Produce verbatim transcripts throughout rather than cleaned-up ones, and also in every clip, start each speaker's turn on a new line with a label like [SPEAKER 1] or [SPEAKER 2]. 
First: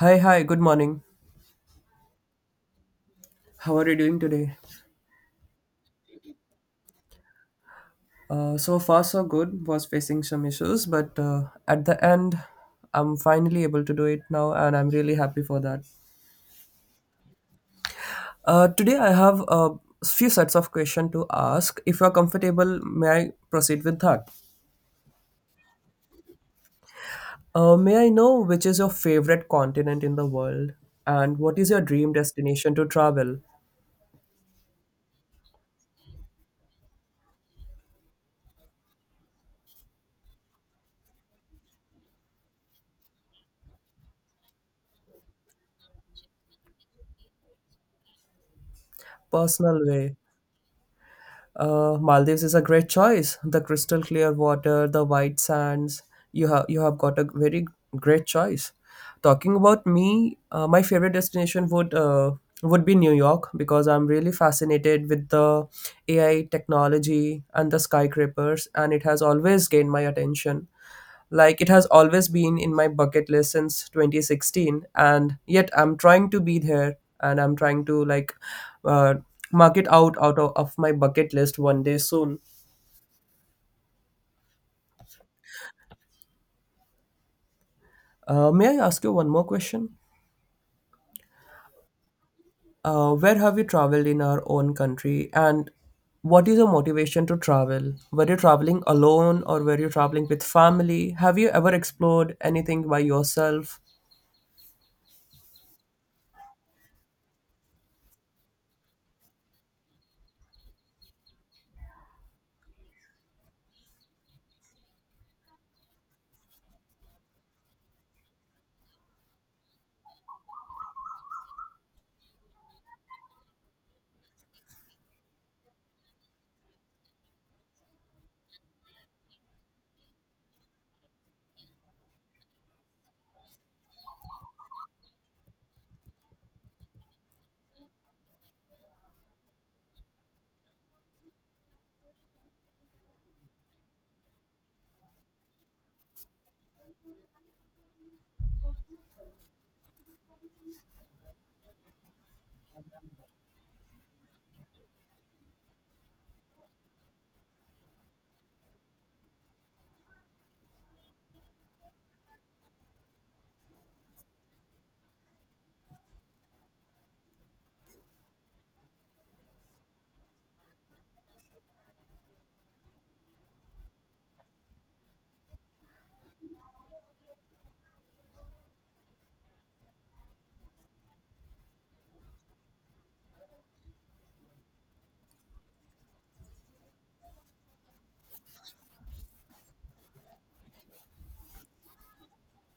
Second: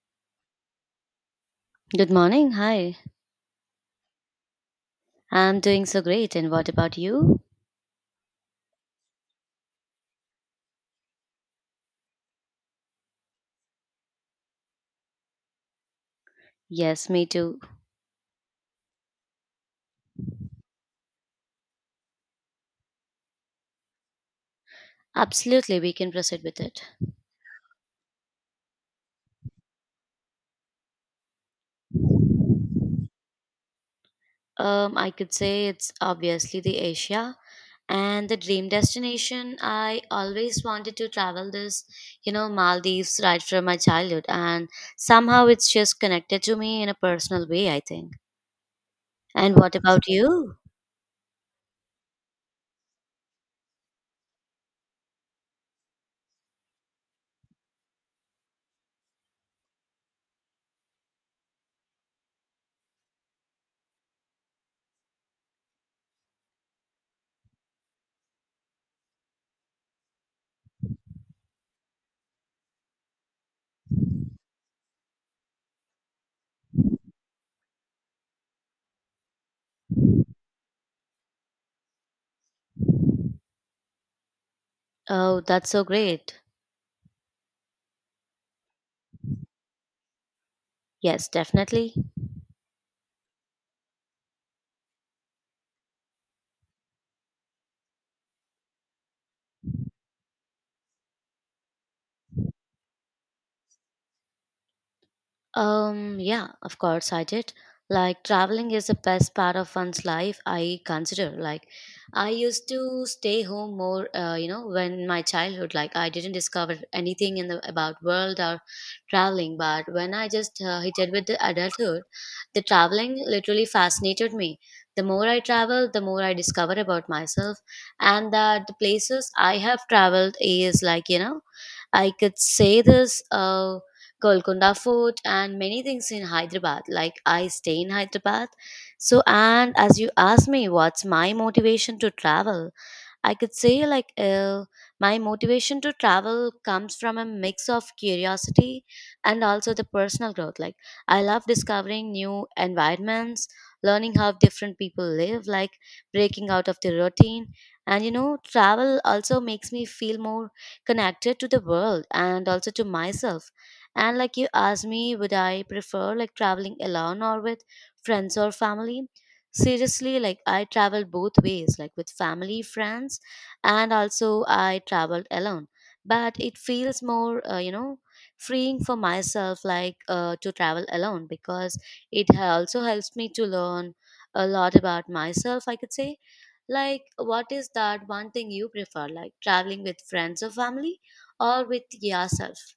[SPEAKER 1] Hi, hi, good morning.
[SPEAKER 2] Good morning. Hi.
[SPEAKER 1] How are you doing today?
[SPEAKER 2] I'm doing so great. And what about you?
[SPEAKER 1] Uh, so far, so good. Was facing some issues, but uh, At the end, I'm finally able to do it now, and I'm really happy for that.
[SPEAKER 2] Yes, me too.
[SPEAKER 1] Uh, today, I have a few sets of questions to ask. If you're comfortable, may I proceed with that?
[SPEAKER 2] Absolutely, we can proceed with it.
[SPEAKER 1] Uh, may I know which is your favorite continent in the world, and what is your dream destination to travel?
[SPEAKER 2] Um, I could say it's obviously the Asia and the dream destination. I always wanted to travel this, you know, Maldives right from my childhood, and somehow it's just connected to me in a personal way, I think. And what
[SPEAKER 1] Personal
[SPEAKER 2] about
[SPEAKER 1] way.
[SPEAKER 2] you?
[SPEAKER 1] Uh, Maldives is a great choice. The crystal clear water, the white sands. You have you have got a very great choice. Talking about me, uh, my favorite destination would uh, would be New York because I'm really fascinated with the A I technology and the skyscrapers, and it has always gained my attention. Like it has always been in my bucket list since twenty sixteen, and yet I'm trying to be there and I'm trying to like uh, mark it out out of, of my bucket list one day soon.
[SPEAKER 2] Oh, that's so great.
[SPEAKER 1] Uh, may I ask you one more question?
[SPEAKER 2] Yes, definitely.
[SPEAKER 1] Uh, where have you traveled in our own country, and what is your motivation to travel? Were you traveling alone or were you traveling with family? Have you ever explored anything by yourself?
[SPEAKER 2] Um, yeah, of course I did. Like traveling is the best part of one's life, I consider. Like I used to stay home more, uh, you know, when my childhood, like I didn't discover anything in the about world or traveling, but when I just uh, hit it with the adulthood, the traveling literally fascinated me. The more I travel, the more I discover about myself, and that the places I have traveled is like, you know, I could say this. Uh, Golconda Fort, and many things in Hyderabad. Like I stay in Hyderabad. So, and as you asked me, what's my motivation to travel? I could say like uh, my motivation to travel comes from a mix of curiosity and also the personal growth. Like I love discovering new environments, learning how different people live, like breaking out of the routine. And you know, travel also makes me feel more connected to the world and also to myself. And like you asked me, would I prefer like traveling alone or with friends or family? Seriously, like I travel both ways, like with family, friends, and also I traveled alone. But it feels more, uh, you know, freeing for myself, like uh, to travel alone because it ha- also helps me to learn a lot about myself, I could say. Like, what is that one thing you prefer, like traveling with friends or family or with yourself?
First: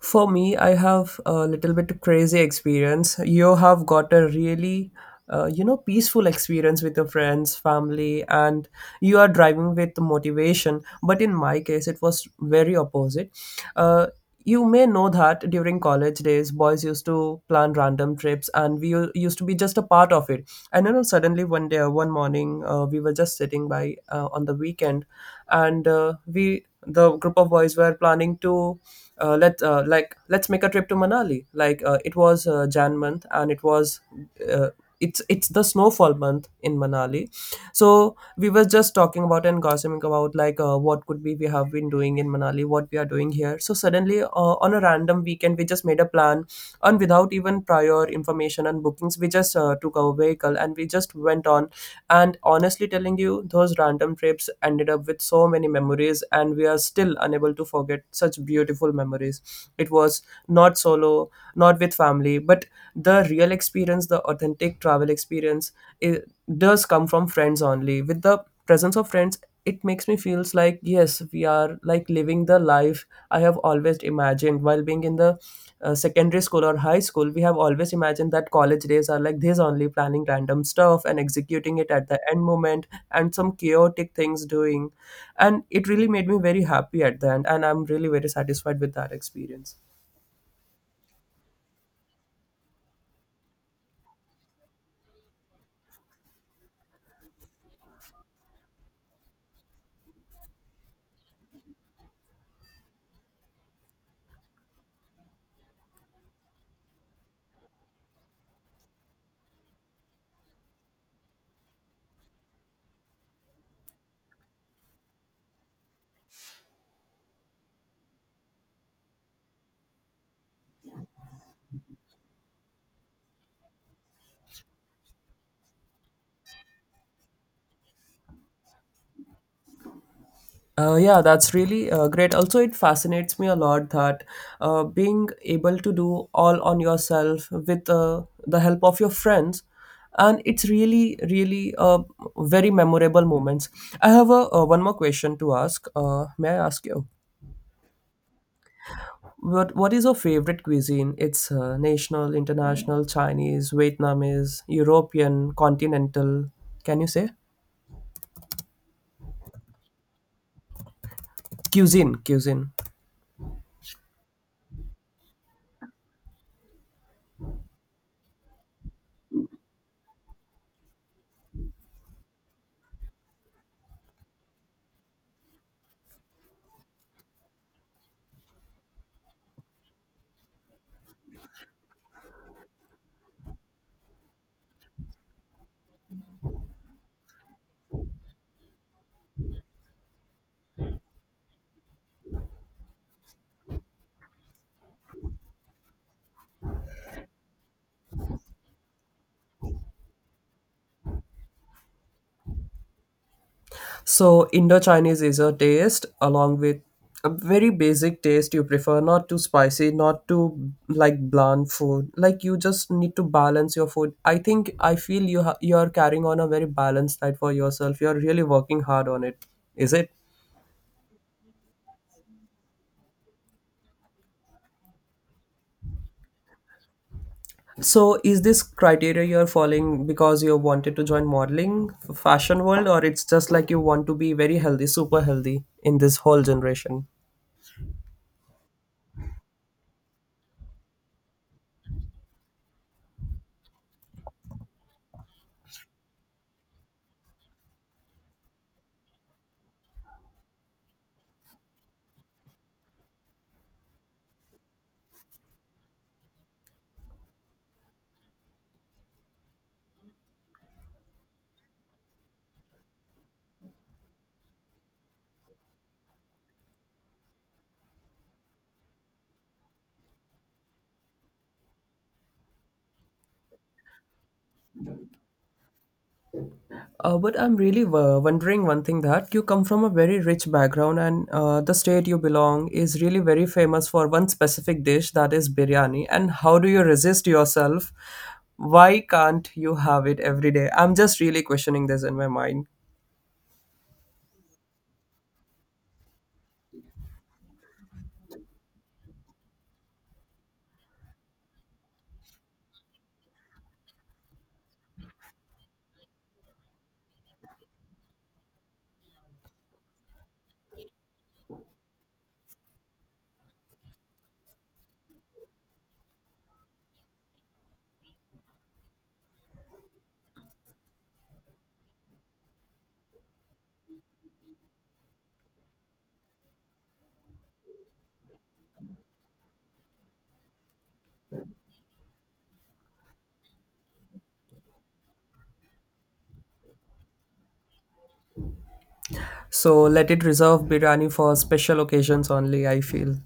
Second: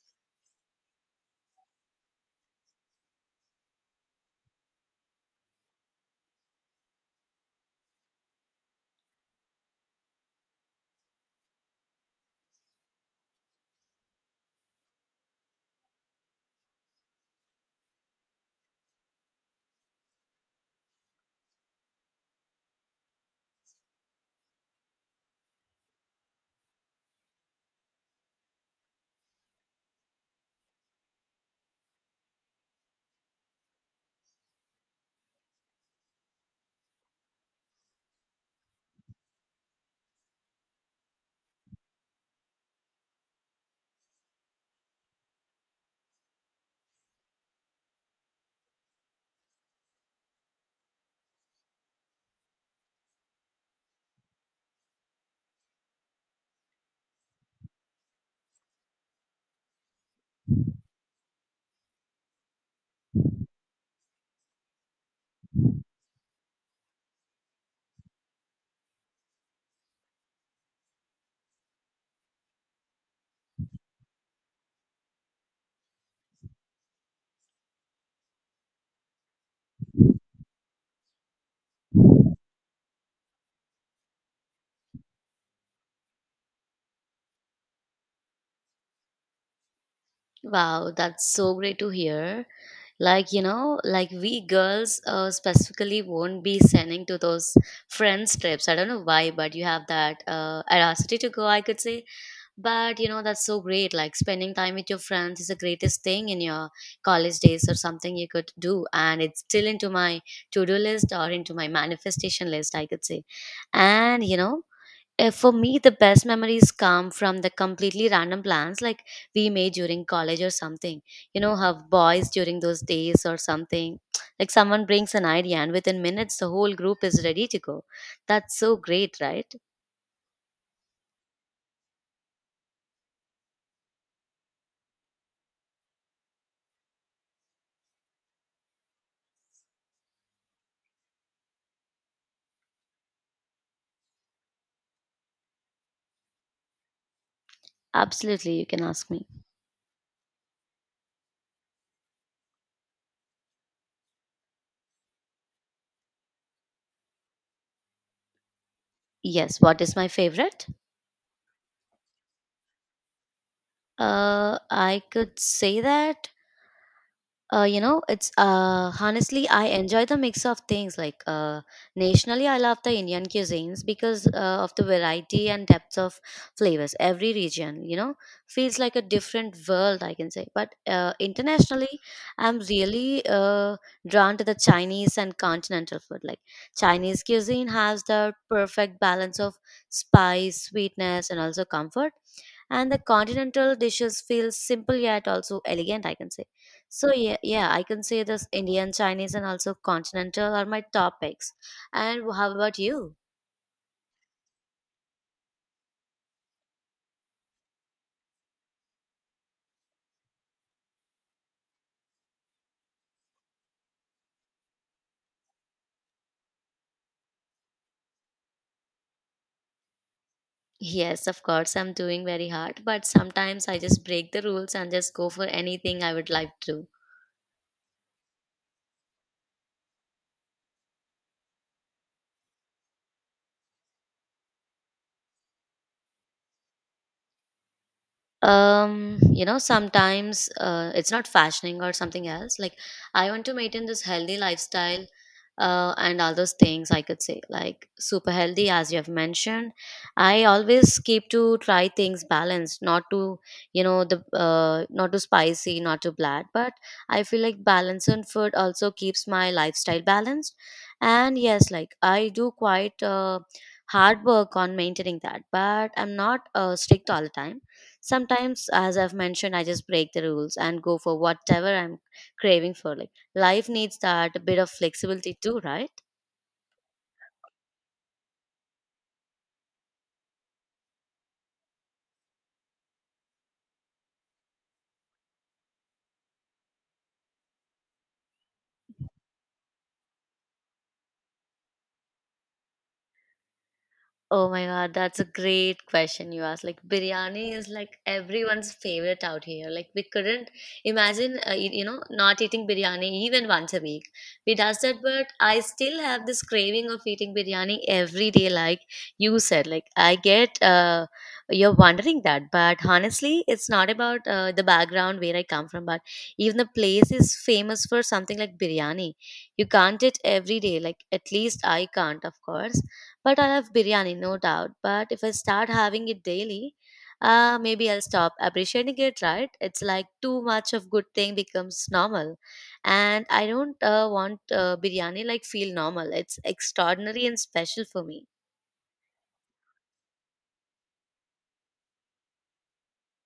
[SPEAKER 1] For me, I have a little bit crazy experience. You have got a really, uh, you know, peaceful experience with your friends, family, and you are driving with motivation. But in my case, it was very opposite. Uh, you may know that during college days, boys used to plan random trips, and we u- used to be just a part of it. And you know, suddenly one day, one morning, uh, we were just sitting by uh, on the weekend, and uh, we, the group of boys, were planning to uh, let uh, like let's make a trip to Manali. Like uh, it was uh, Jan month, and it was uh, it's it's the snowfall month in Manali. So we were just talking about and gossiping about like uh, what could be we have been doing in Manali, what we are doing here. So suddenly uh, on a random weekend, we just made a plan, and without even prior information and bookings, we just uh, took our vehicle and we just went on and honestly telling you, those random trips ended up with so many memories, and we are still unable to forget such beautiful memories. It was not solo, not with family, but the real experience, the authentic travel experience, it does come from friends only. With the presence of friends, it makes me feels like yes we are like living the life I have always imagined while being in the uh, secondary school or high school. We have always imagined that college days are like this only, planning random stuff and executing it at the end moment and some chaotic things doing. And it really made me very happy at the end. And I'm really very satisfied with that experience.
[SPEAKER 2] Wow, that's so great to hear. Like, you know, like we girls uh, specifically won't be sending to those friends trips. I don't know why, but you have that uh, audacity to go, I could say. But, you know, that's so great. Like, spending time with your friends is the greatest thing in your college days or something you could do. And it's still into my to do list or into my manifestation list, I could say. And, you know, uh, for me the best memories come from the completely random plans like we made during college or something, you know, have boys during those days or something like someone brings an idea and within minutes the whole group is ready to go. That's so great, right?
[SPEAKER 1] Uh, yeah, that's really uh, great. Also, it fascinates me a lot that uh, being able to do all on yourself with uh, the help of your friends, and it's really, really uh, very memorable moments. I have a, uh, one more question to ask. Uh, may I ask you?
[SPEAKER 2] Absolutely, you can ask me.
[SPEAKER 1] What What is your favorite cuisine? It's uh, national, international, Chinese, Vietnamese, European, continental. Can you say
[SPEAKER 2] Yes, what is my favorite?
[SPEAKER 1] cuisine? Cuisine.
[SPEAKER 2] uh I could say that, uh, you know, it's uh, honestly I enjoy the mix of things like, uh, nationally I love the Indian cuisines because uh, of the variety and depth of flavors. Every region, you know, feels like a different world, I can say. But uh, internationally I'm really uh, drawn to the Chinese and continental food. Like Chinese cuisine has the perfect balance of spice, sweetness, and also comfort, and the continental dishes feel simple yet also elegant, I can say. So yeah, yeah, I can say this. Indian, Chinese, and also continental are my topics. And how about you?
[SPEAKER 1] So, Indo Chinese is a taste along with a very basic taste you prefer, not too spicy, not too like bland food. Like, you just need to balance your food. I think I feel you ha- you're carrying on a very balanced diet for yourself. You're really working hard on it, is it?
[SPEAKER 2] Yes, of course, I'm doing very hard, but sometimes I just break the rules and just go for anything I would like to.
[SPEAKER 1] So, is this criteria you're following because you wanted to join modeling, fashion world, or it's just like you want to be very healthy, super healthy in this whole generation?
[SPEAKER 2] Um you know, sometimes uh, it's not fashioning or something else. Like I want to maintain this healthy lifestyle uh, and all those things, I could say, like super healthy, as you have mentioned. I always keep to try things balanced, not to, you know, the uh, not too spicy, not too bland. But I feel like balance in food also keeps my lifestyle balanced. And yes, like I do quite uh, hard work on maintaining that, but I'm not uh, strict all the time. Sometimes, as I've mentioned, I just break the rules and go for whatever I'm craving for. Like life needs that bit of flexibility too, right?
[SPEAKER 1] Uh, but I'm really uh, wondering one thing that you come from a very rich background, and uh, the state you belong is really very famous for one specific dish that is biryani. And how do you resist yourself? Why can't you have it every day? I'm just really questioning this in my mind.
[SPEAKER 2] Oh my god, that's a great question you asked. Like biryani is like everyone's favorite out here. Like we couldn't imagine, uh, you you know, not eating biryani even once a week. We does that, but I still have this craving of eating biryani every day. Like you said, like I get, uh, you're wondering that, but honestly, it's not about uh, the background where I come from, but even the place is famous for something like biryani. You can't eat every day. Like at least I can't, of course, but I love biryani, no doubt. But if I start having it daily, uh, maybe I'll stop appreciating it, right? It's like too much of good thing becomes normal. And I don't uh, want uh, biryani like feel normal. It's extraordinary and special for me.
[SPEAKER 1] So let it reserve biryani for special occasions only, I feel.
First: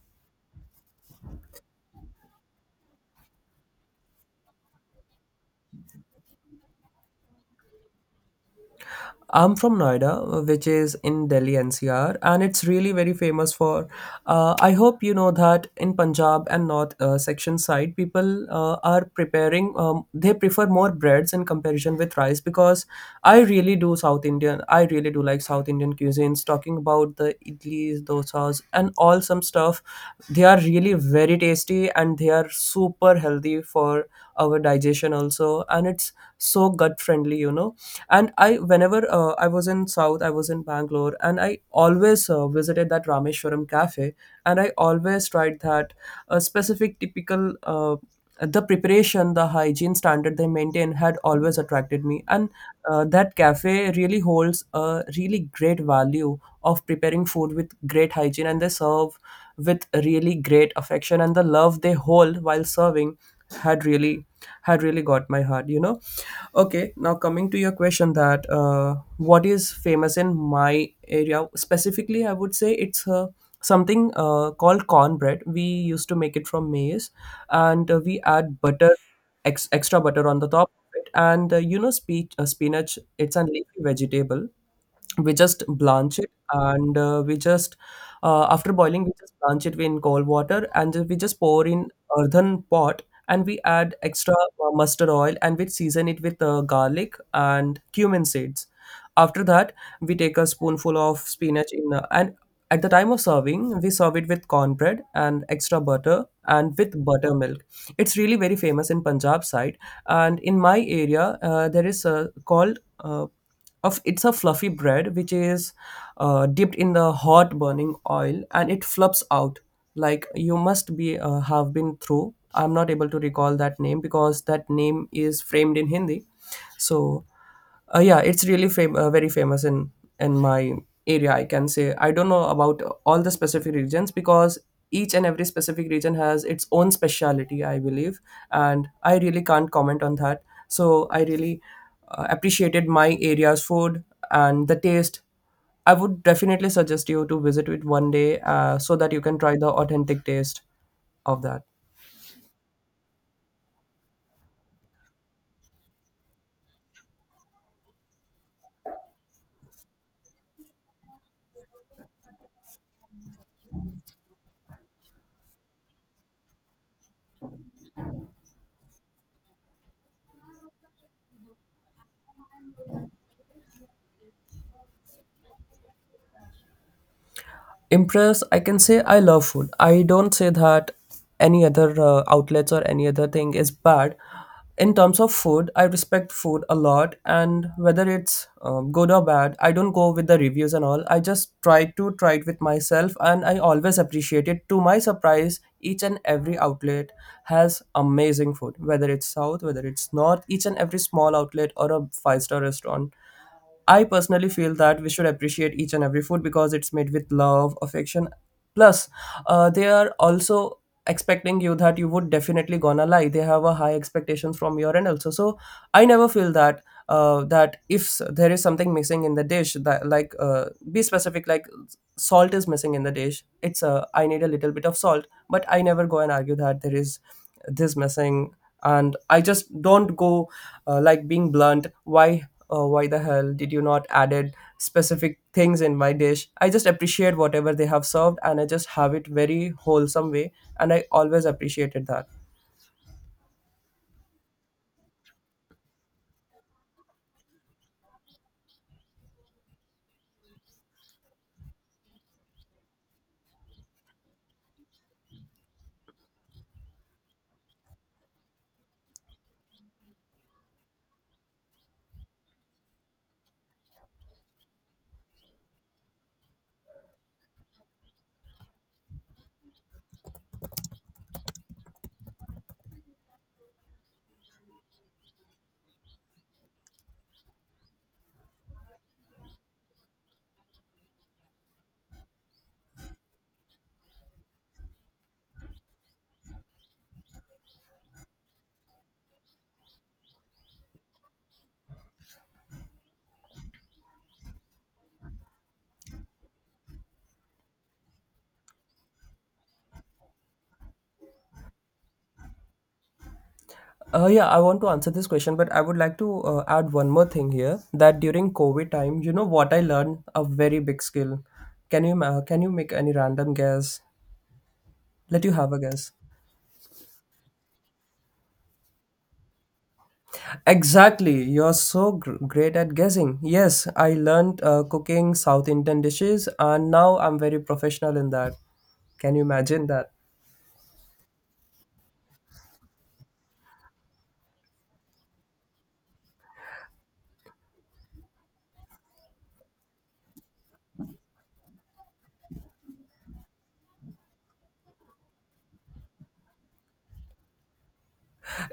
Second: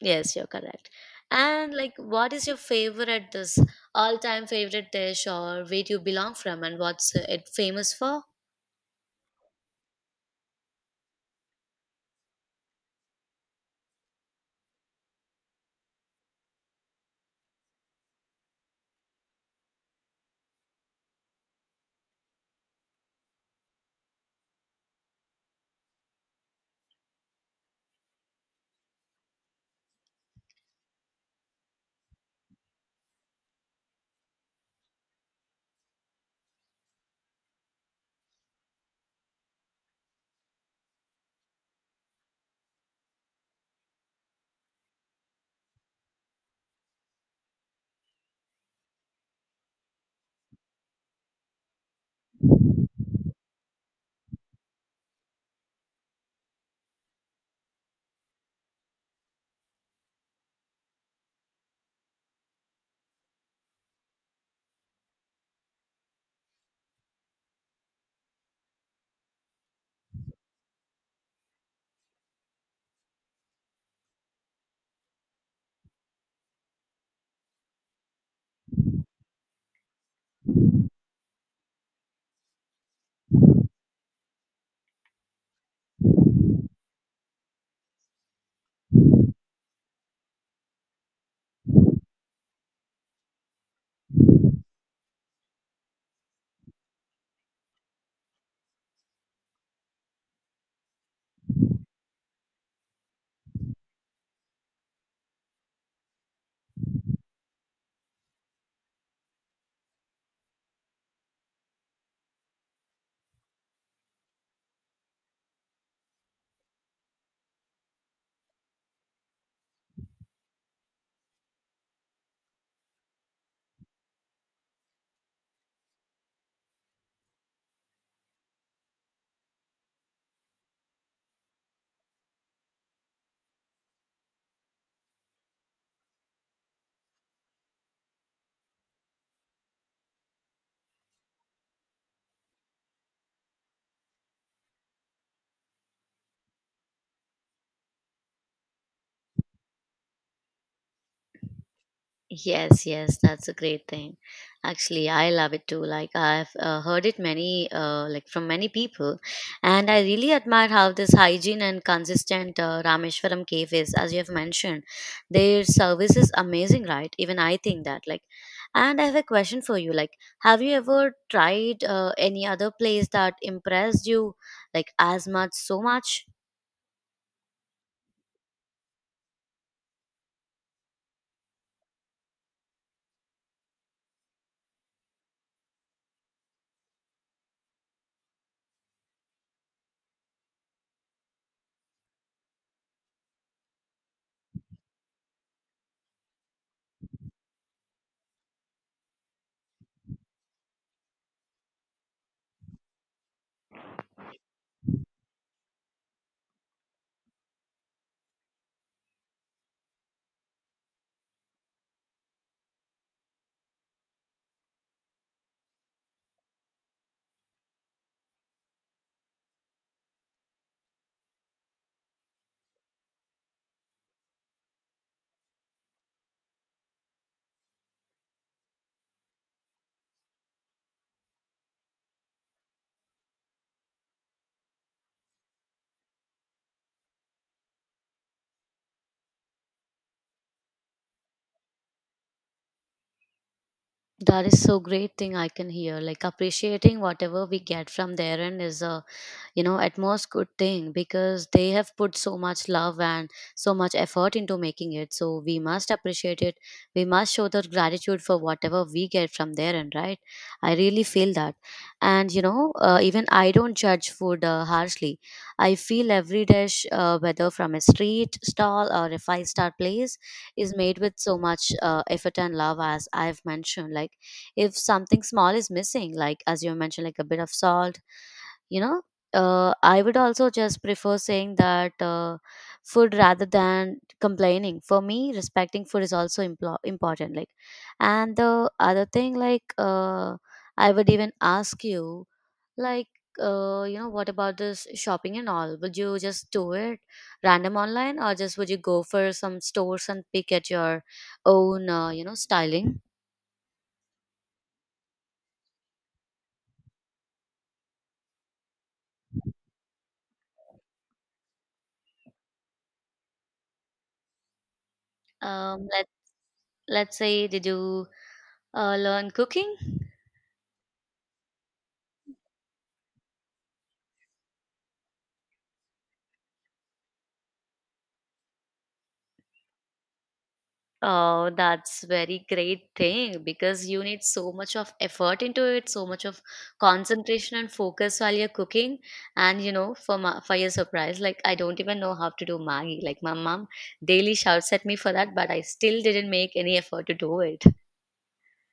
[SPEAKER 2] Yes, you're correct. And like, what is your favorite, this all-time favorite dish, or where do you belong from and what's it famous for?
[SPEAKER 1] I'm from Noida, which is in Delhi N C R, and it's really very famous for. Uh, I hope you know that in Punjab and North uh, section side, people uh, are preparing. Um, they prefer more breads in comparison with rice because I really do South Indian. I really do like South Indian cuisines. Talking about the idlis, dosas, and all some stuff, they are really very tasty and they are super healthy for our digestion also, and it's so gut friendly, you know. And I, whenever uh, I was in South, I was in Bangalore, and I always uh, visited that Rameshwaram Cafe, and I always tried that uh, specific typical uh, the preparation, the hygiene standard they maintain had always attracted me. And uh, that cafe really holds a really great value of preparing food with great hygiene, and they serve with really great affection, and the love they hold while serving had really had really got my heart, you know. Okay, now coming to your question that uh, what is famous in my area specifically, I would say it's uh, something uh, called cornbread. We used to make it from maize, and uh, we add butter, ex- extra butter on the top of it. And uh, you know, spe- uh, spinach. It's a leafy vegetable, we just blanch it and uh, we just uh, after boiling we just blanch it in cold water, and we just pour in earthen pot, and we add extra uh, mustard oil, and we season it with uh, garlic and cumin seeds. After that, we take a spoonful of spinach in uh, and at the time of serving we serve it with cornbread and extra butter and with buttermilk. It's really very famous in Punjab side. And in my area, uh, there is a called uh, of it's a fluffy bread which is uh, dipped in the hot burning oil and it fluffs out. Like, you must be uh, have been through. I'm not able to recall that name because that name is framed in Hindi. So uh, yeah, it's really fam- uh, very famous in in my area, I can say. I don't know about all the specific regions because each and every specific region has its own speciality, I believe. And I really can't comment on that. So I really uh, appreciated my area's food and the taste. I would definitely suggest you to visit it one day uh, so that you can try the authentic taste of that.
[SPEAKER 2] Yes, yes, that's a great thing. Actually, I love it too. Like I've uh, heard it many, uh, like from many people, and I really admire how this hygiene and consistent uh, Rameshwaram cave is. As you have mentioned, their service is amazing, right? Even I think that. Like, and I have a question for you. Like, have you ever tried uh, any other place that impressed you, like as much, so much?
[SPEAKER 1] Impress, I can say, I love food. I don't say that any other uh, outlets or any other thing is bad. In terms of food, I respect food a lot, and whether it's um, good or bad, I don't go with the reviews and all. I just try to try it with myself, and I always appreciate it. To my surprise, each and every outlet has amazing food, whether it's South, whether it's North, each and every small outlet or a five star restaurant. I personally feel that we should appreciate each and every food because it's made with love, affection. Plus, uh, they are also expecting you that you would definitely gonna lie. They have a high expectations from your end also. So I never feel that uh, that if s- there is something missing in the dish, that like uh, be specific, like salt is missing in the dish. It's uh, I need a little bit of salt, but I never go and argue that there is this missing. And I just don't go uh, like being blunt. Why oh why the hell did you not added specific things in my dish. I just appreciate whatever they have served, and I just have it very wholesome way, and I always appreciated that.
[SPEAKER 2] That is so great thing I can hear. Like appreciating whatever we get from their end is a, you know, at most good thing because they have put so much love and so much effort into making it, so we must appreciate it. We must show the gratitude for whatever we get from there, and right, I really feel that. And you know, uh, even I don't judge food uh, harshly. I feel every dish, uh, whether from a street stall or a five star place, is made with so much uh, effort and love, as I've mentioned. Like if something small is missing, like as you mentioned, like a bit of salt, you know, uh, I would also just prefer saying that, uh, food rather than complaining. For me, respecting food is also impl- important. Like, and the other thing, like, uh, I would even ask you, like, uh, you know, what about this shopping and all? Would you just do it random online, or just would you go for some stores and pick at your own, uh, you know, styling?
[SPEAKER 1] Uh, yeah, I want to answer this question, but I would like to uh, add one more thing here, that during COVID time, you know what I learned a very big skill. Can you ma- can you make any random guess? Let you have a
[SPEAKER 2] Um, let
[SPEAKER 1] guess.
[SPEAKER 2] let's say, did you uh, learn cooking?
[SPEAKER 1] Exactly, you're so gr- great at guessing. Yes, I learned uh, cooking South Indian dishes, and now I'm very professional in that. Can you imagine that?
[SPEAKER 2] Oh, that's very great thing because you need so much of effort into it, so much of concentration and focus while you're cooking. And you know, for my, for your surprise, like I don't even know how to do Maggie. Like my mom daily shouts at me for that, but I still didn't make any effort to do it.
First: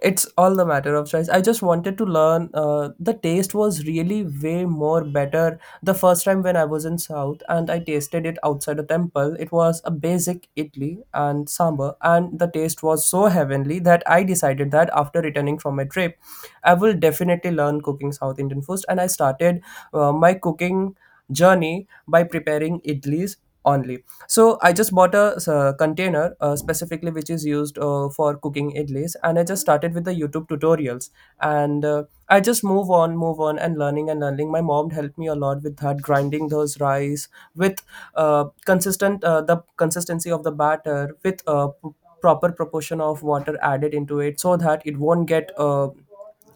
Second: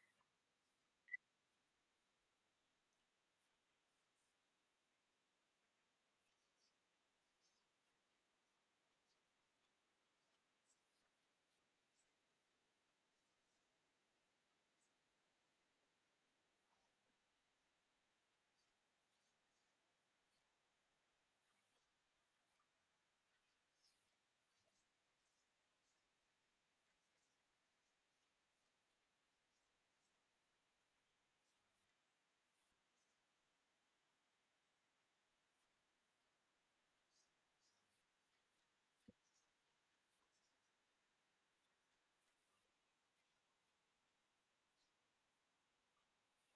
[SPEAKER 1] It's all the matter of choice. I just wanted to learn. Uh, the taste was really way more better the first time when I was in South and I tasted it outside a temple. It was a basic idli and sambar, and the taste was so heavenly that I decided that after returning from my trip, I will definitely learn cooking South Indian foods. And I started uh, my cooking journey by preparing idlis only. So I just bought a uh container, uh, specifically which is used uh, for cooking idlis, and I just started with the YouTube tutorials, and uh, I just move on, move on, and learning and learning. My mom helped me a lot with that, grinding those rice with uh, consistent, uh, the consistency of the batter with uh, p- proper proportion of water added into it, so that it won't get uh,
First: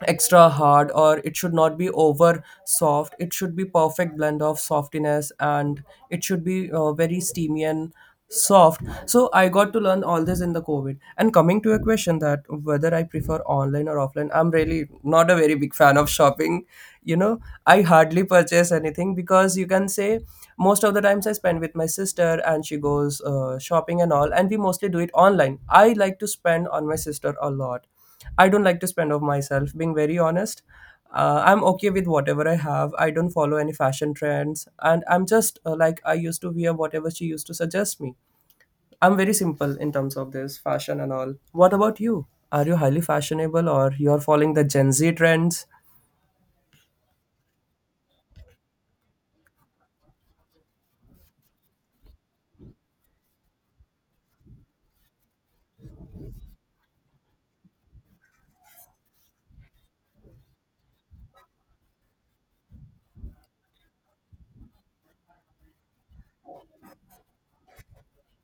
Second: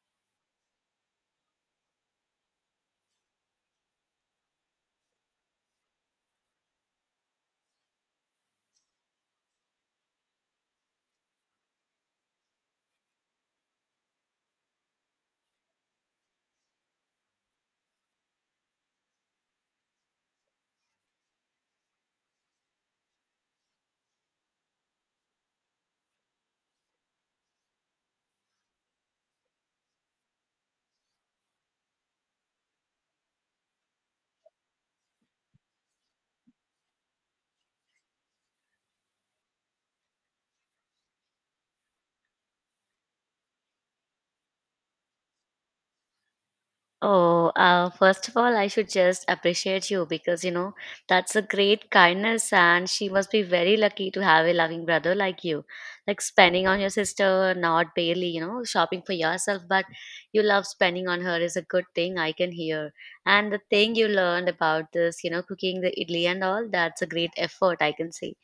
[SPEAKER 1] extra hard, or it should not be over soft. It should be perfect blend of softiness, and it should be uh, very steamy and soft. So I got to learn all this in the COVID. And coming to a question that whether I prefer online or offline, I'm really not a very big fan of shopping you know I hardly purchase anything because, you can say, most of the times I spend with my sister, and she goes uh, shopping and all, and we mostly do it online. I like to spend on my sister a lot. I don't like to spend of myself, being very honest. Uh, I'm okay with whatever I have. I don't follow any fashion trends. And I'm just uh, like, I used to wear whatever she used to suggest me. I'm very simple in terms of this fashion and all. What about you? Are you highly fashionable, or you're following the Gen Z trends?
[SPEAKER 2] Oh, uh, first of all, I should just appreciate you because you know that's a great kindness, and she must be very lucky to have a loving brother like you. Like spending on your sister, not barely, you know, shopping for yourself, but you love spending on her is a good thing I can hear. And the thing you learned about this, you know, cooking the idli and all, that's a great effort I can see.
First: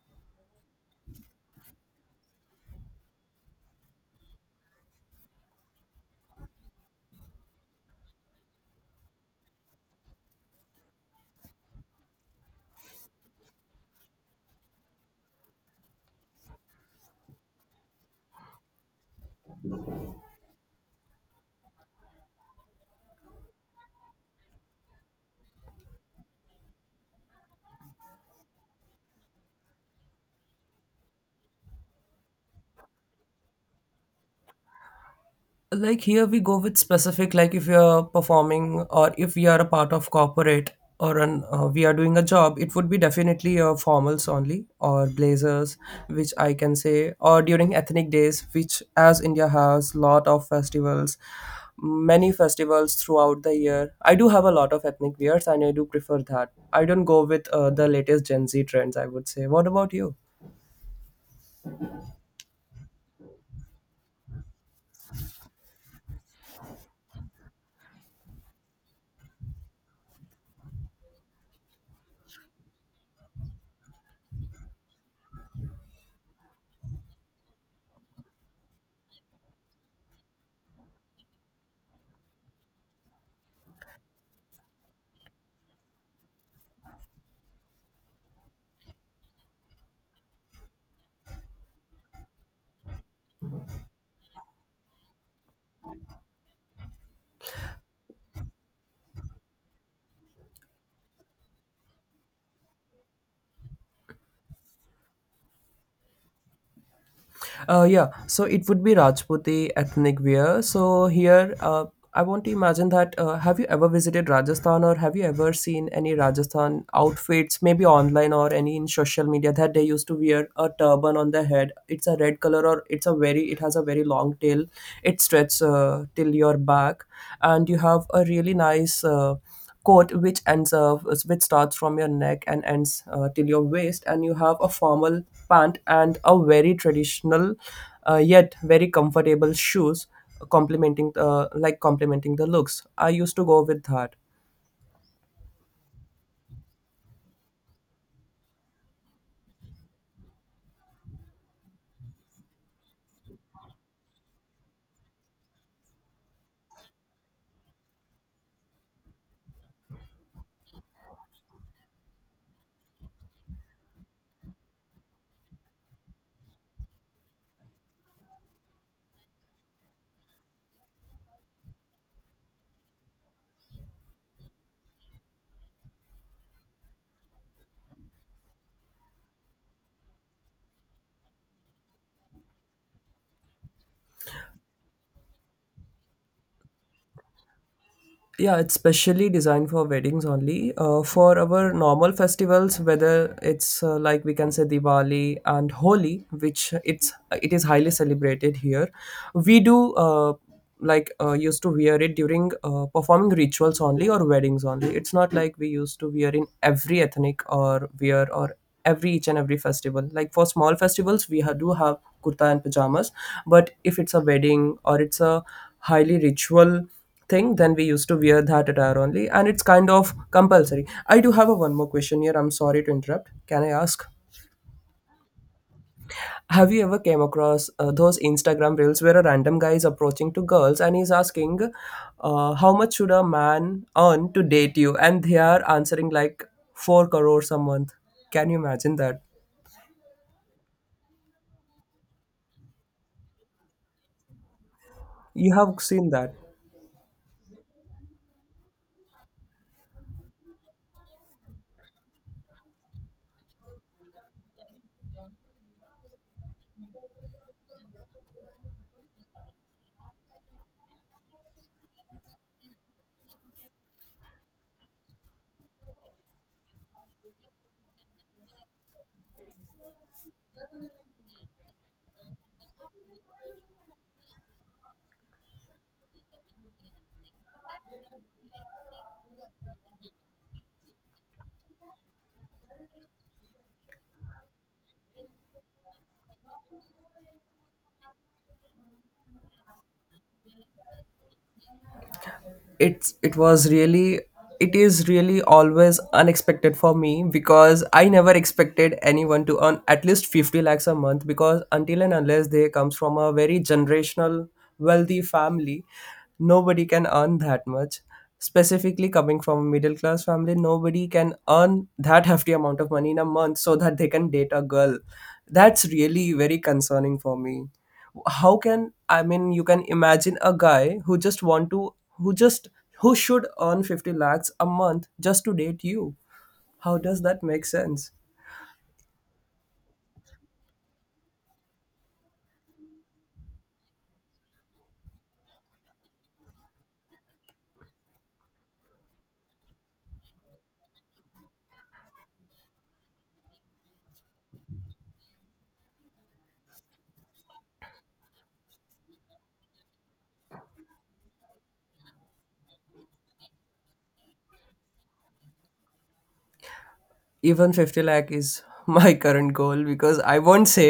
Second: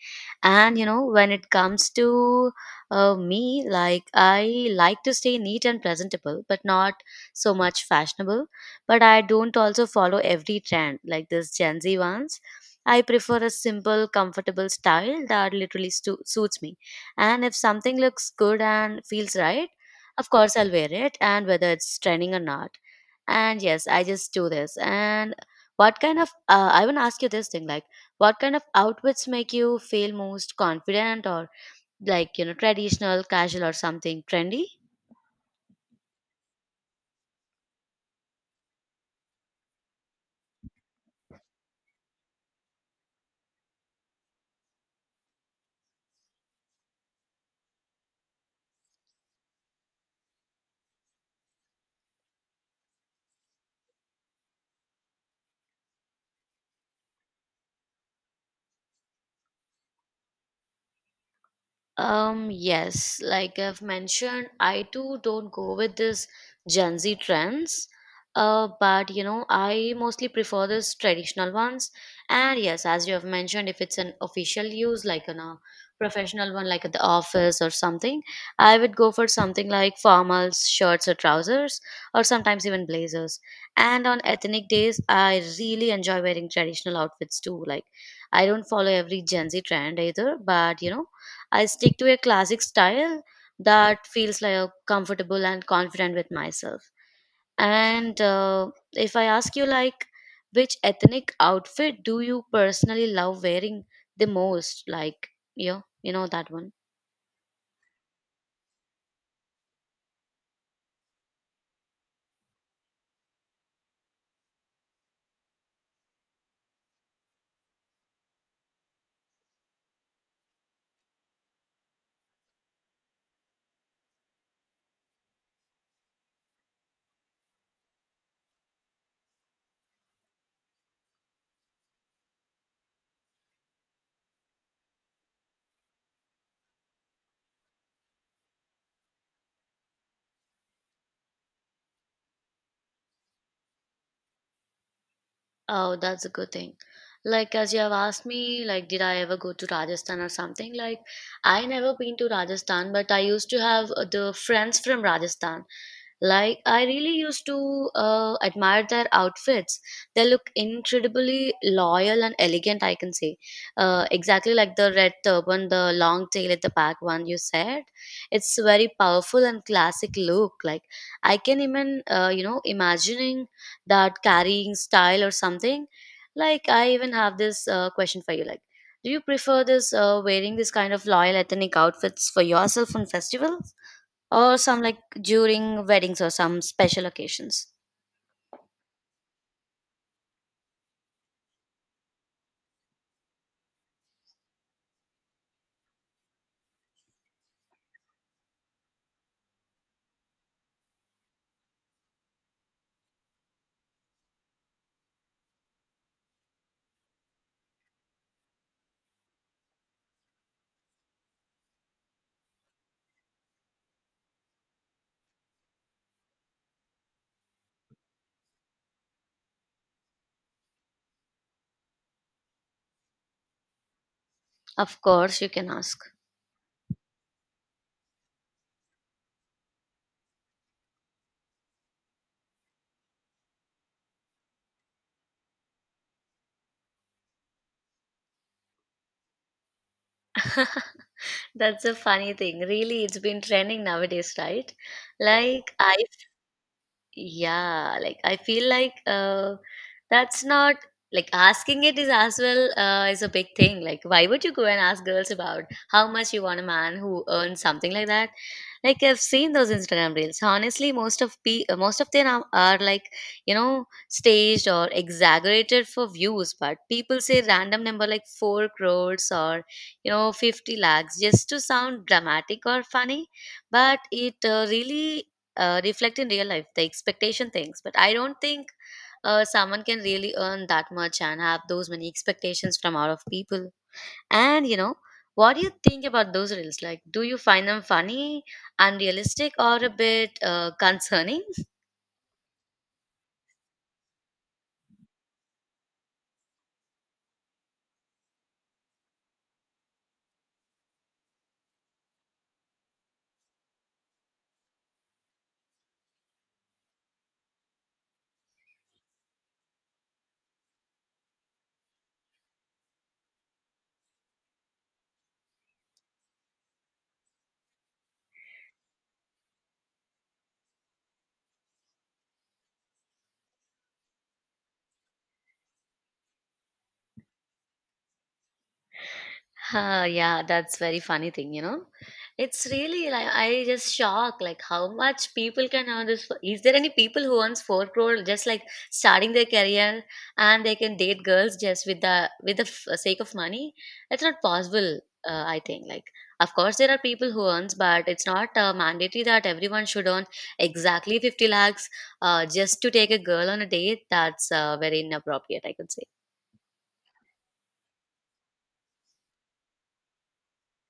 [SPEAKER 2] And you know, when it comes to uh, me, like I like to stay neat and presentable, but not so much fashionable, but I don't also follow every trend like this Gen Z ones. I prefer a simple, comfortable style that literally stu- suits me. And if something looks good and feels right, of course I'll wear it, and whether it's trending or not. And yes, I just do this. And what kind of uh, I want to ask you this thing, like what kind of outfits make you feel most confident, or like, you know, traditional, casual, or something trendy?
[SPEAKER 1] Like, here we go with specific. Like, if you're performing, or if we are a part of corporate, or an uh, we are doing a job, it would be definitely uh, formals only, or blazers, which I can say. Or during ethnic days, which, as India has lot of festivals, many festivals throughout the year, I do have a lot of ethnic wears and I do prefer that. I don't go with uh, the latest Gen Z trends, I would say. What about you?
[SPEAKER 2] Um, yes, like I've mentioned, I too don't go with this Gen Z trends. Uh, but you know, I mostly prefer this traditional ones. And yes, as you have mentioned, if it's an official use, like an a professional one, like at the office or something, I would go for something like formals, shirts or trousers, or sometimes even blazers. And on ethnic days, I really enjoy wearing traditional outfits too. Like I don't follow every Gen Z trend either, but you know, I stick to a classic style that feels like comfortable and confident with myself. And uh, if I ask you, like, which ethnic outfit do you personally love wearing the most? Like, yeah, you know that one.
[SPEAKER 1] Uh, yeah, so it would be Rajputi ethnic wear. So here, uh, I want to imagine that. Uh, have you ever visited Rajasthan, or have you ever seen any Rajasthan outfits, maybe online or any in social media, that they used to wear a turban on their head? It's a red color, or it's a very, it has a very long tail. It stretches uh, till your back, and you have a really nice. Uh, coat which ends uh, which starts from your neck and ends uh, till your waist, and you have a formal pant, and a very traditional, uh, yet very comfortable shoes complementing, uh, like complementing the looks. I used to go with that.
[SPEAKER 2] Oh, that's a good thing. Like, as you have asked me, like, did I ever go to Rajasthan or something? Like, I never been to Rajasthan, but I used to have uh, the friends from Rajasthan. Like, I really used to uh, admire their outfits. They look incredibly loyal and elegant, I can say. Uh, exactly like the red turban, the long tail at the back one you said. It's very powerful and classic look. Like, I can even, uh, you know, imagining that carrying style or something. Like, I even have this uh, question for you. Like, do you prefer this uh, wearing this kind of loyal ethnic outfits for yourself on festivals, or some like during weddings or some special occasions?
[SPEAKER 1] Yeah, it's specially designed for weddings only. Uh, for our normal festivals, whether it's, uh, like, we can say, Diwali and Holi, which it's, it is highly celebrated here, we do, uh, like uh, used to wear it during uh, performing rituals only, or weddings only. It's not like we used to wear in every ethnic or wear, or every each and every festival. Like, for small festivals, we ha- do have kurta and pajamas. But if it's a wedding, or it's a highly ritual thing, then we used to wear that attire only, and it's kind of compulsory. I do have a one more question here. I'm sorry to interrupt, can I ask,
[SPEAKER 2] Of course, you can ask.
[SPEAKER 1] have you ever came across uh, those Instagram reels where a random guy is approaching to girls and he's asking, uh, how much should a man earn to date you, and they are answering like four crores a month? Can you imagine that?
[SPEAKER 2] That's a funny thing. Really, it's been trending nowadays, right?
[SPEAKER 1] You
[SPEAKER 2] Like,
[SPEAKER 1] have
[SPEAKER 2] I
[SPEAKER 1] seen that?
[SPEAKER 2] Yeah, like I feel like uh, that's not like asking it is as well uh, is a big thing. Like, why would you go and ask girls about how much you want a man who earns something like that? Like, I've seen those Instagram reels. Honestly, most of pe- uh, most of them are, are like, you know, staged or exaggerated for views, but people say random number like four crores or, you know, fifty lakhs just to sound dramatic or funny, but it uh, really uh, reflect in real life the expectation things. But I don't think uh, someone can really earn that much and have those many expectations from out of people. And, you know, what do you think about those reels? Like, do you find them funny, unrealistic, or a bit uh, concerning?
[SPEAKER 1] It's it was really, it is really always unexpected for me, because I never expected anyone to earn at least fifty lakhs a month. Because until and unless they comes from a very generational wealthy family, nobody can earn that much, specifically coming from a middle class family. Nobody can earn that hefty amount of money in a month, so that they can date a girl. That's really very concerning for me. How can, I mean, you can imagine a guy who just want to, who just, who should earn fifty lakhs a month just to date you? How does that make sense?
[SPEAKER 2] Huh, yeah, that's very funny thing, you know. It's really like I just shocked like how much people can earn this. fo- Is there any people who earns four crore just like starting their career and they can date girls just with the with the f- sake of money? It's not possible. Uh, I think like of course there are people who earns, but it's not uh, mandatory that everyone should earn exactly fifty lakhs uh, just to take a girl on a date. That's uh, very inappropriate, I could say.
[SPEAKER 1] Even fifty lakh is my current goal, because I won't say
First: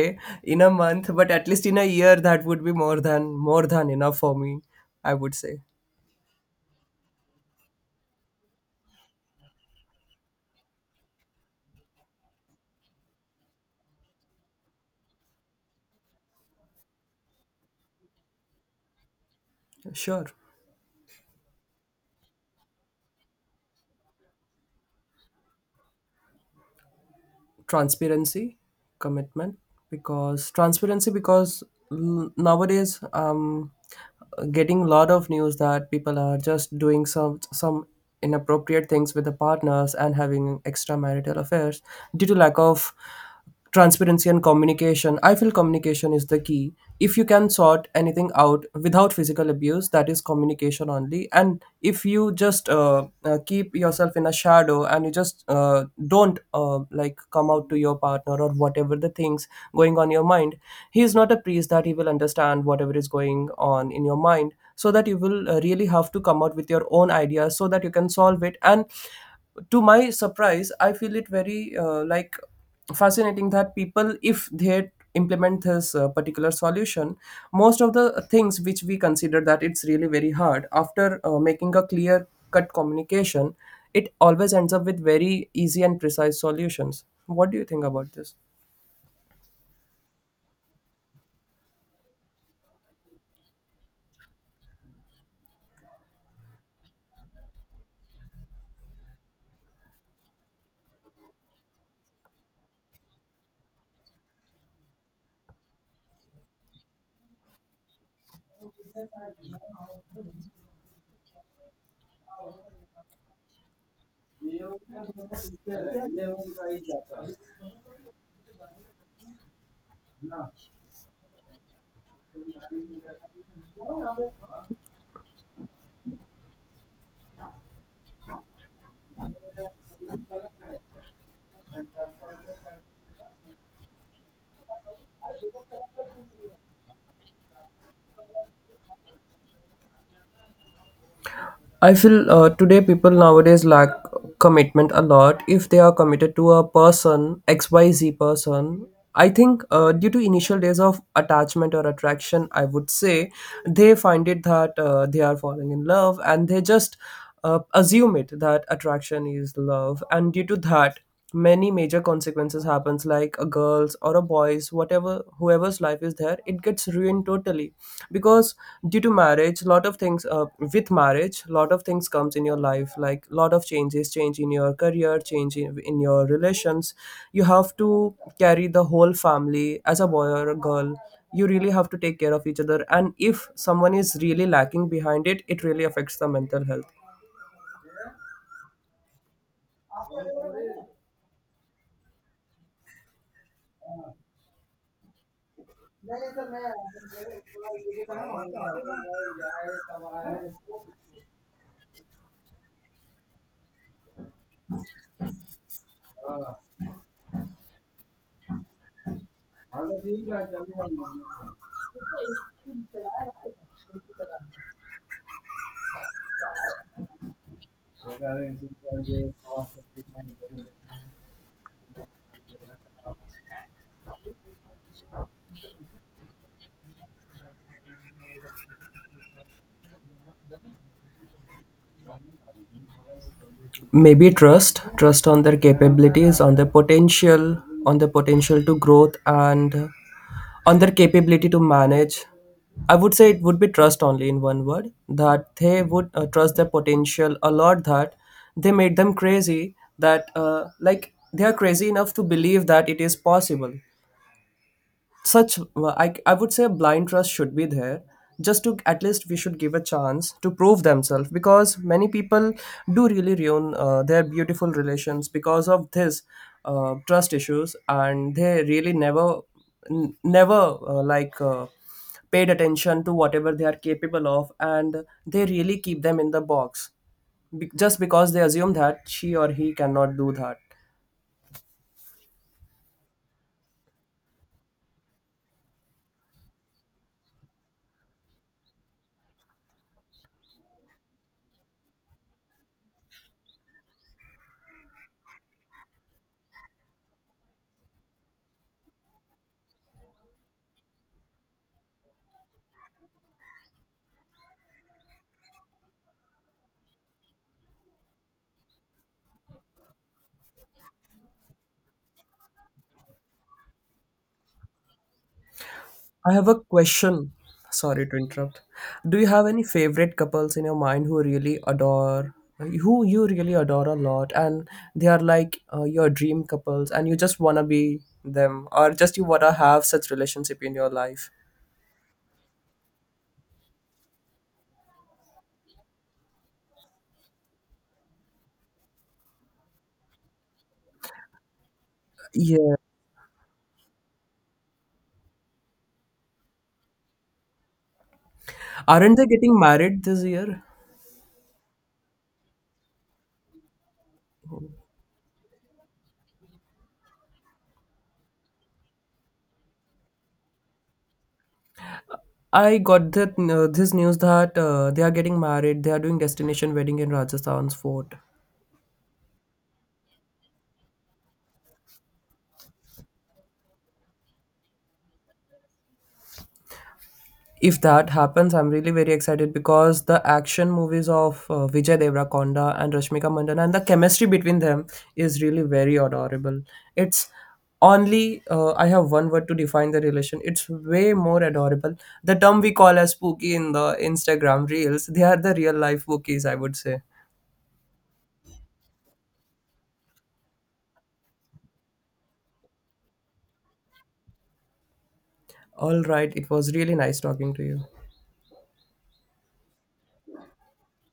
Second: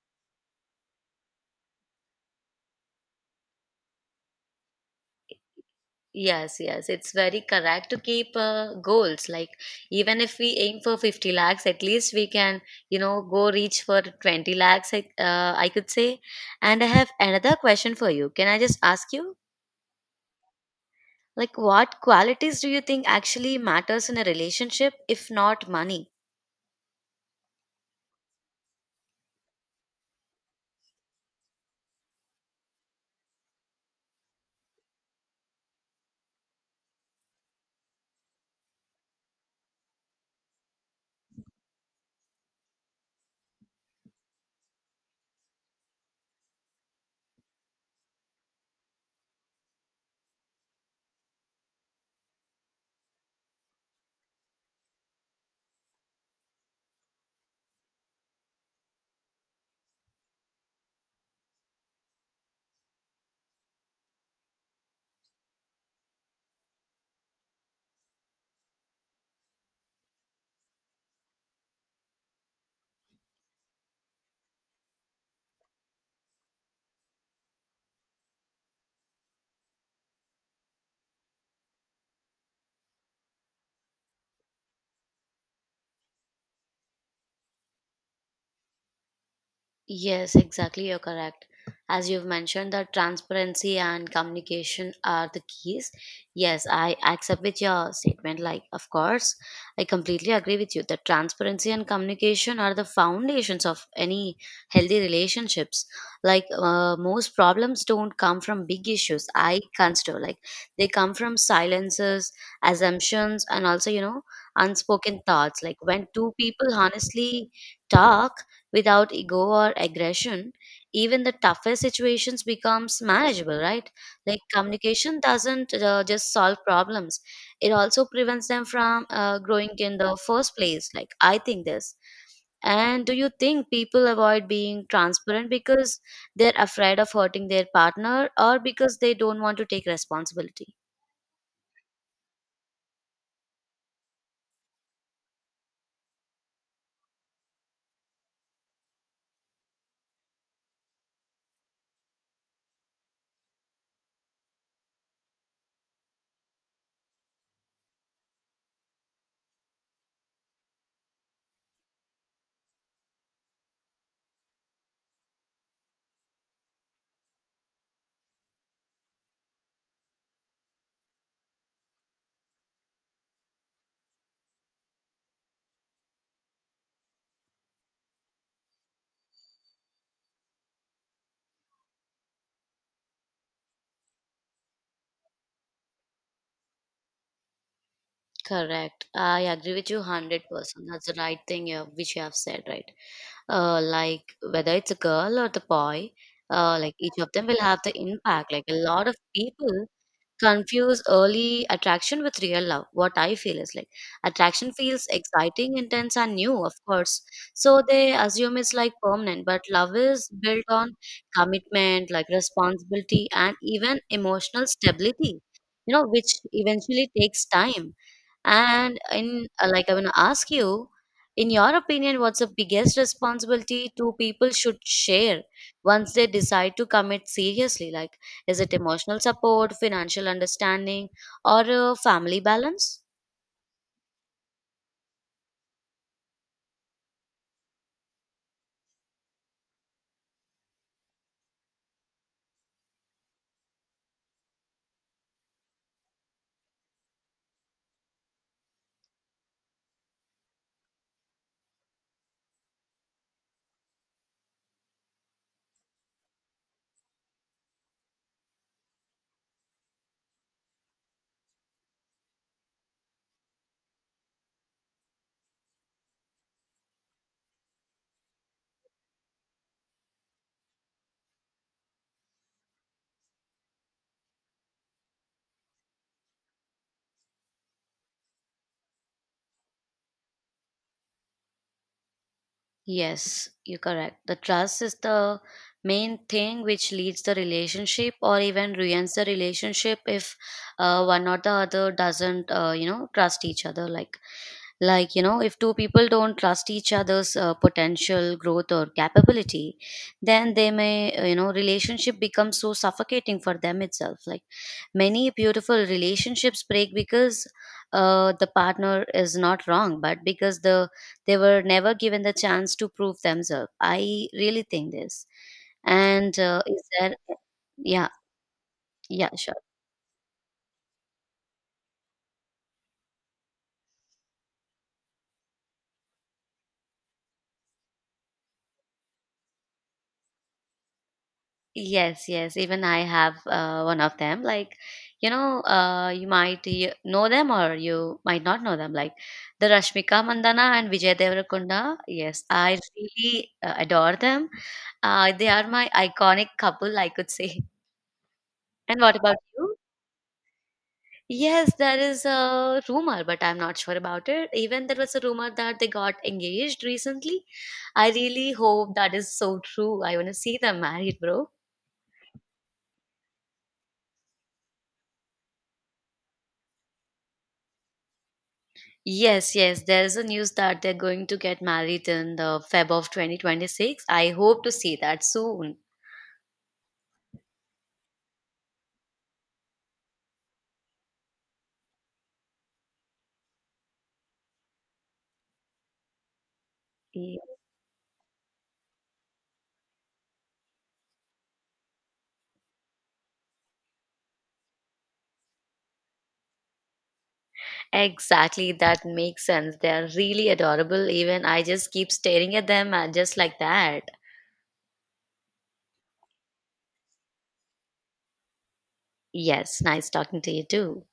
[SPEAKER 1] in a month, but at least in a year, that would be more than more than enough for me, I would say.
[SPEAKER 2] Yes, yes, it's very correct to keep uh, goals. Like, even if we aim for fifty lakhs, at least we can, you know, go reach for twenty lakhs, I- uh, I could say. And I have another question for you. Can I just ask you?
[SPEAKER 1] Sure.
[SPEAKER 2] Like, what qualities do you think actually matters in a relationship if not money?
[SPEAKER 1] Transparency, commitment. Because transparency, because, l- nowadays, um getting a lot of news that people are just doing some some inappropriate things with the partners, and having extramarital affairs due to lack of transparency and communication. I feel communication is the key. If you can sort anything out without physical abuse, that is communication only. And if you just, uh, uh, keep yourself in a shadow, and you just uh, don't uh, like come out to your partner, or whatever the things going on your mind, he is not a priest that he will understand whatever is going on in your mind. So that you will uh, really have to come out with your own ideas, so that you can solve it. And to my surprise, I feel it very, uh, like, fascinating, that people, if they implement this uh, particular solution, most of the things which we consider that it's really very hard, after uh, making a clear cut communication, it always ends up with very easy and precise solutions. What do you think about this?
[SPEAKER 2] Yes, exactly. You're correct. As you've mentioned, that transparency and communication are the keys. Yes, I accept with your statement. Like, of course, I completely agree with you that transparency and communication are the foundations of any healthy relationships. Like, uh, most problems don't come from big issues. I consider like they come from silences, assumptions, and also, you know, unspoken thoughts. Like when two people honestly talk without ego or aggression, even the toughest situations becomes manageable, right? Like communication doesn't uh, just solve problems; it also prevents them from uh, growing in the first place. Like, I think this. And do you think people avoid being transparent because they're afraid of hurting their partner or because they don't want to take responsibility?
[SPEAKER 1] I feel uh, today people nowadays lack commitment a lot. If they are committed to a person, X Y Z person, I think, uh, due to initial days of attachment or attraction, I would say, they find it that uh, they are falling in love, and they just uh, assume it that attraction is love. And due to that, many major consequences happens. Like, a girl's or a boy's, whatever, whoever's life is there, it gets ruined totally. Because due to marriage, lot of things, uh, with marriage, lot of things comes in your life. Like, lot of changes, change in your career, change in, in your relations. You have to carry the whole family as a boy or a girl. You really have to take care of each other, and if someone is really lacking behind it, it really affects the mental health.
[SPEAKER 2] Correct. I agree with you one hundred percent. That's the right thing you have, which you have said, right? Uh, like, whether it's a girl or the boy, uh, like each of them will have the impact. Like a lot of people confuse early attraction with real love. What I feel is like attraction feels exciting, intense, and new, of course. So they assume it's like permanent, but love is built on commitment, like responsibility, and even emotional stability, you know, which eventually takes time. And in uh, like, I want to ask you, in your opinion, what's the biggest responsibility two people should share once they decide to commit seriously? Like, is it emotional support, financial understanding, or a family balance?
[SPEAKER 1] Maybe trust. Trust on their capabilities, on their potential, on their potential to growth, and on their capability to manage. I would say it would be trust only, in one word, that they would uh, trust their potential a lot. That they made them crazy. That uh, like, they are crazy enough to believe that it is possible. Such well, I, I would say a blind trust should be there, just to, at least we should give a chance to prove themselves. Because many people do really ruin uh, their beautiful relations because of this uh, trust issues. And they really never, n- never uh, like uh, paid attention to whatever they are capable of, and they really keep them in the box, be- just because they assume that she or he cannot do that.
[SPEAKER 2] Yes, you're correct. The trust is the main thing which leads the relationship or even ruins the relationship if uh, one or the other doesn't, uh, you know, trust each other. Like like you know, if two people don't trust each other's uh, potential growth or capability, then they may, uh, you know, relationship becomes so suffocating for them itself. Like, many beautiful relationships break because uh, the partner is not wrong, but because the they were never given the chance to prove themselves. I really think this.
[SPEAKER 1] I
[SPEAKER 2] And
[SPEAKER 1] have a
[SPEAKER 2] uh, is there—
[SPEAKER 1] question. Sorry
[SPEAKER 2] yeah.
[SPEAKER 1] to interrupt. Do you
[SPEAKER 2] Yeah,
[SPEAKER 1] have
[SPEAKER 2] sure.
[SPEAKER 1] any favorite couples in your mind who really adore, who you really adore a lot, and they are like uh, your dream couples, and you just wanna be them, or just you wanna have such relationship in your life?
[SPEAKER 2] Yes, yes. Even I have uh, one of them. Like, you know, uh, you might y- know them or you might not know them. Like the Rashmika Mandana and Vijay Deverakonda. Yes,
[SPEAKER 1] Yeah.
[SPEAKER 2] I really uh, adore them. Uh, they are my iconic couple, I could say. And
[SPEAKER 1] Aren't
[SPEAKER 2] what
[SPEAKER 1] they
[SPEAKER 2] about
[SPEAKER 1] getting
[SPEAKER 2] you?
[SPEAKER 1] married this year?
[SPEAKER 2] Yes, there is a rumor, but I'm not sure about it. Even there was a rumor that they got engaged recently. I really hope that is so true. I want to see them married, bro.
[SPEAKER 1] I got that uh, this news that uh, they are getting married. They are doing destination wedding in Rajasthan's fort.
[SPEAKER 2] Yes, yes. There's a news that they're going to get married in the Feb of twenty twenty-six. I hope to see that soon.
[SPEAKER 1] If that happens, I'm really very excited, because the action movies of uh, Vijay Devrakonda and Rashmika Mandanna, and the chemistry between them is really very adorable. It's
[SPEAKER 2] Yeah.
[SPEAKER 1] only, uh, I have one word to define the relation. It's way more adorable. The term we call as spooky in the Instagram reels, they are the real life bookies, I would say.
[SPEAKER 2] Exactly, that makes sense. They are really adorable. Even I just keep staring at them uh, just like that.
[SPEAKER 1] All right, it was really nice talking to you.
[SPEAKER 2] Yes, nice talking to you too.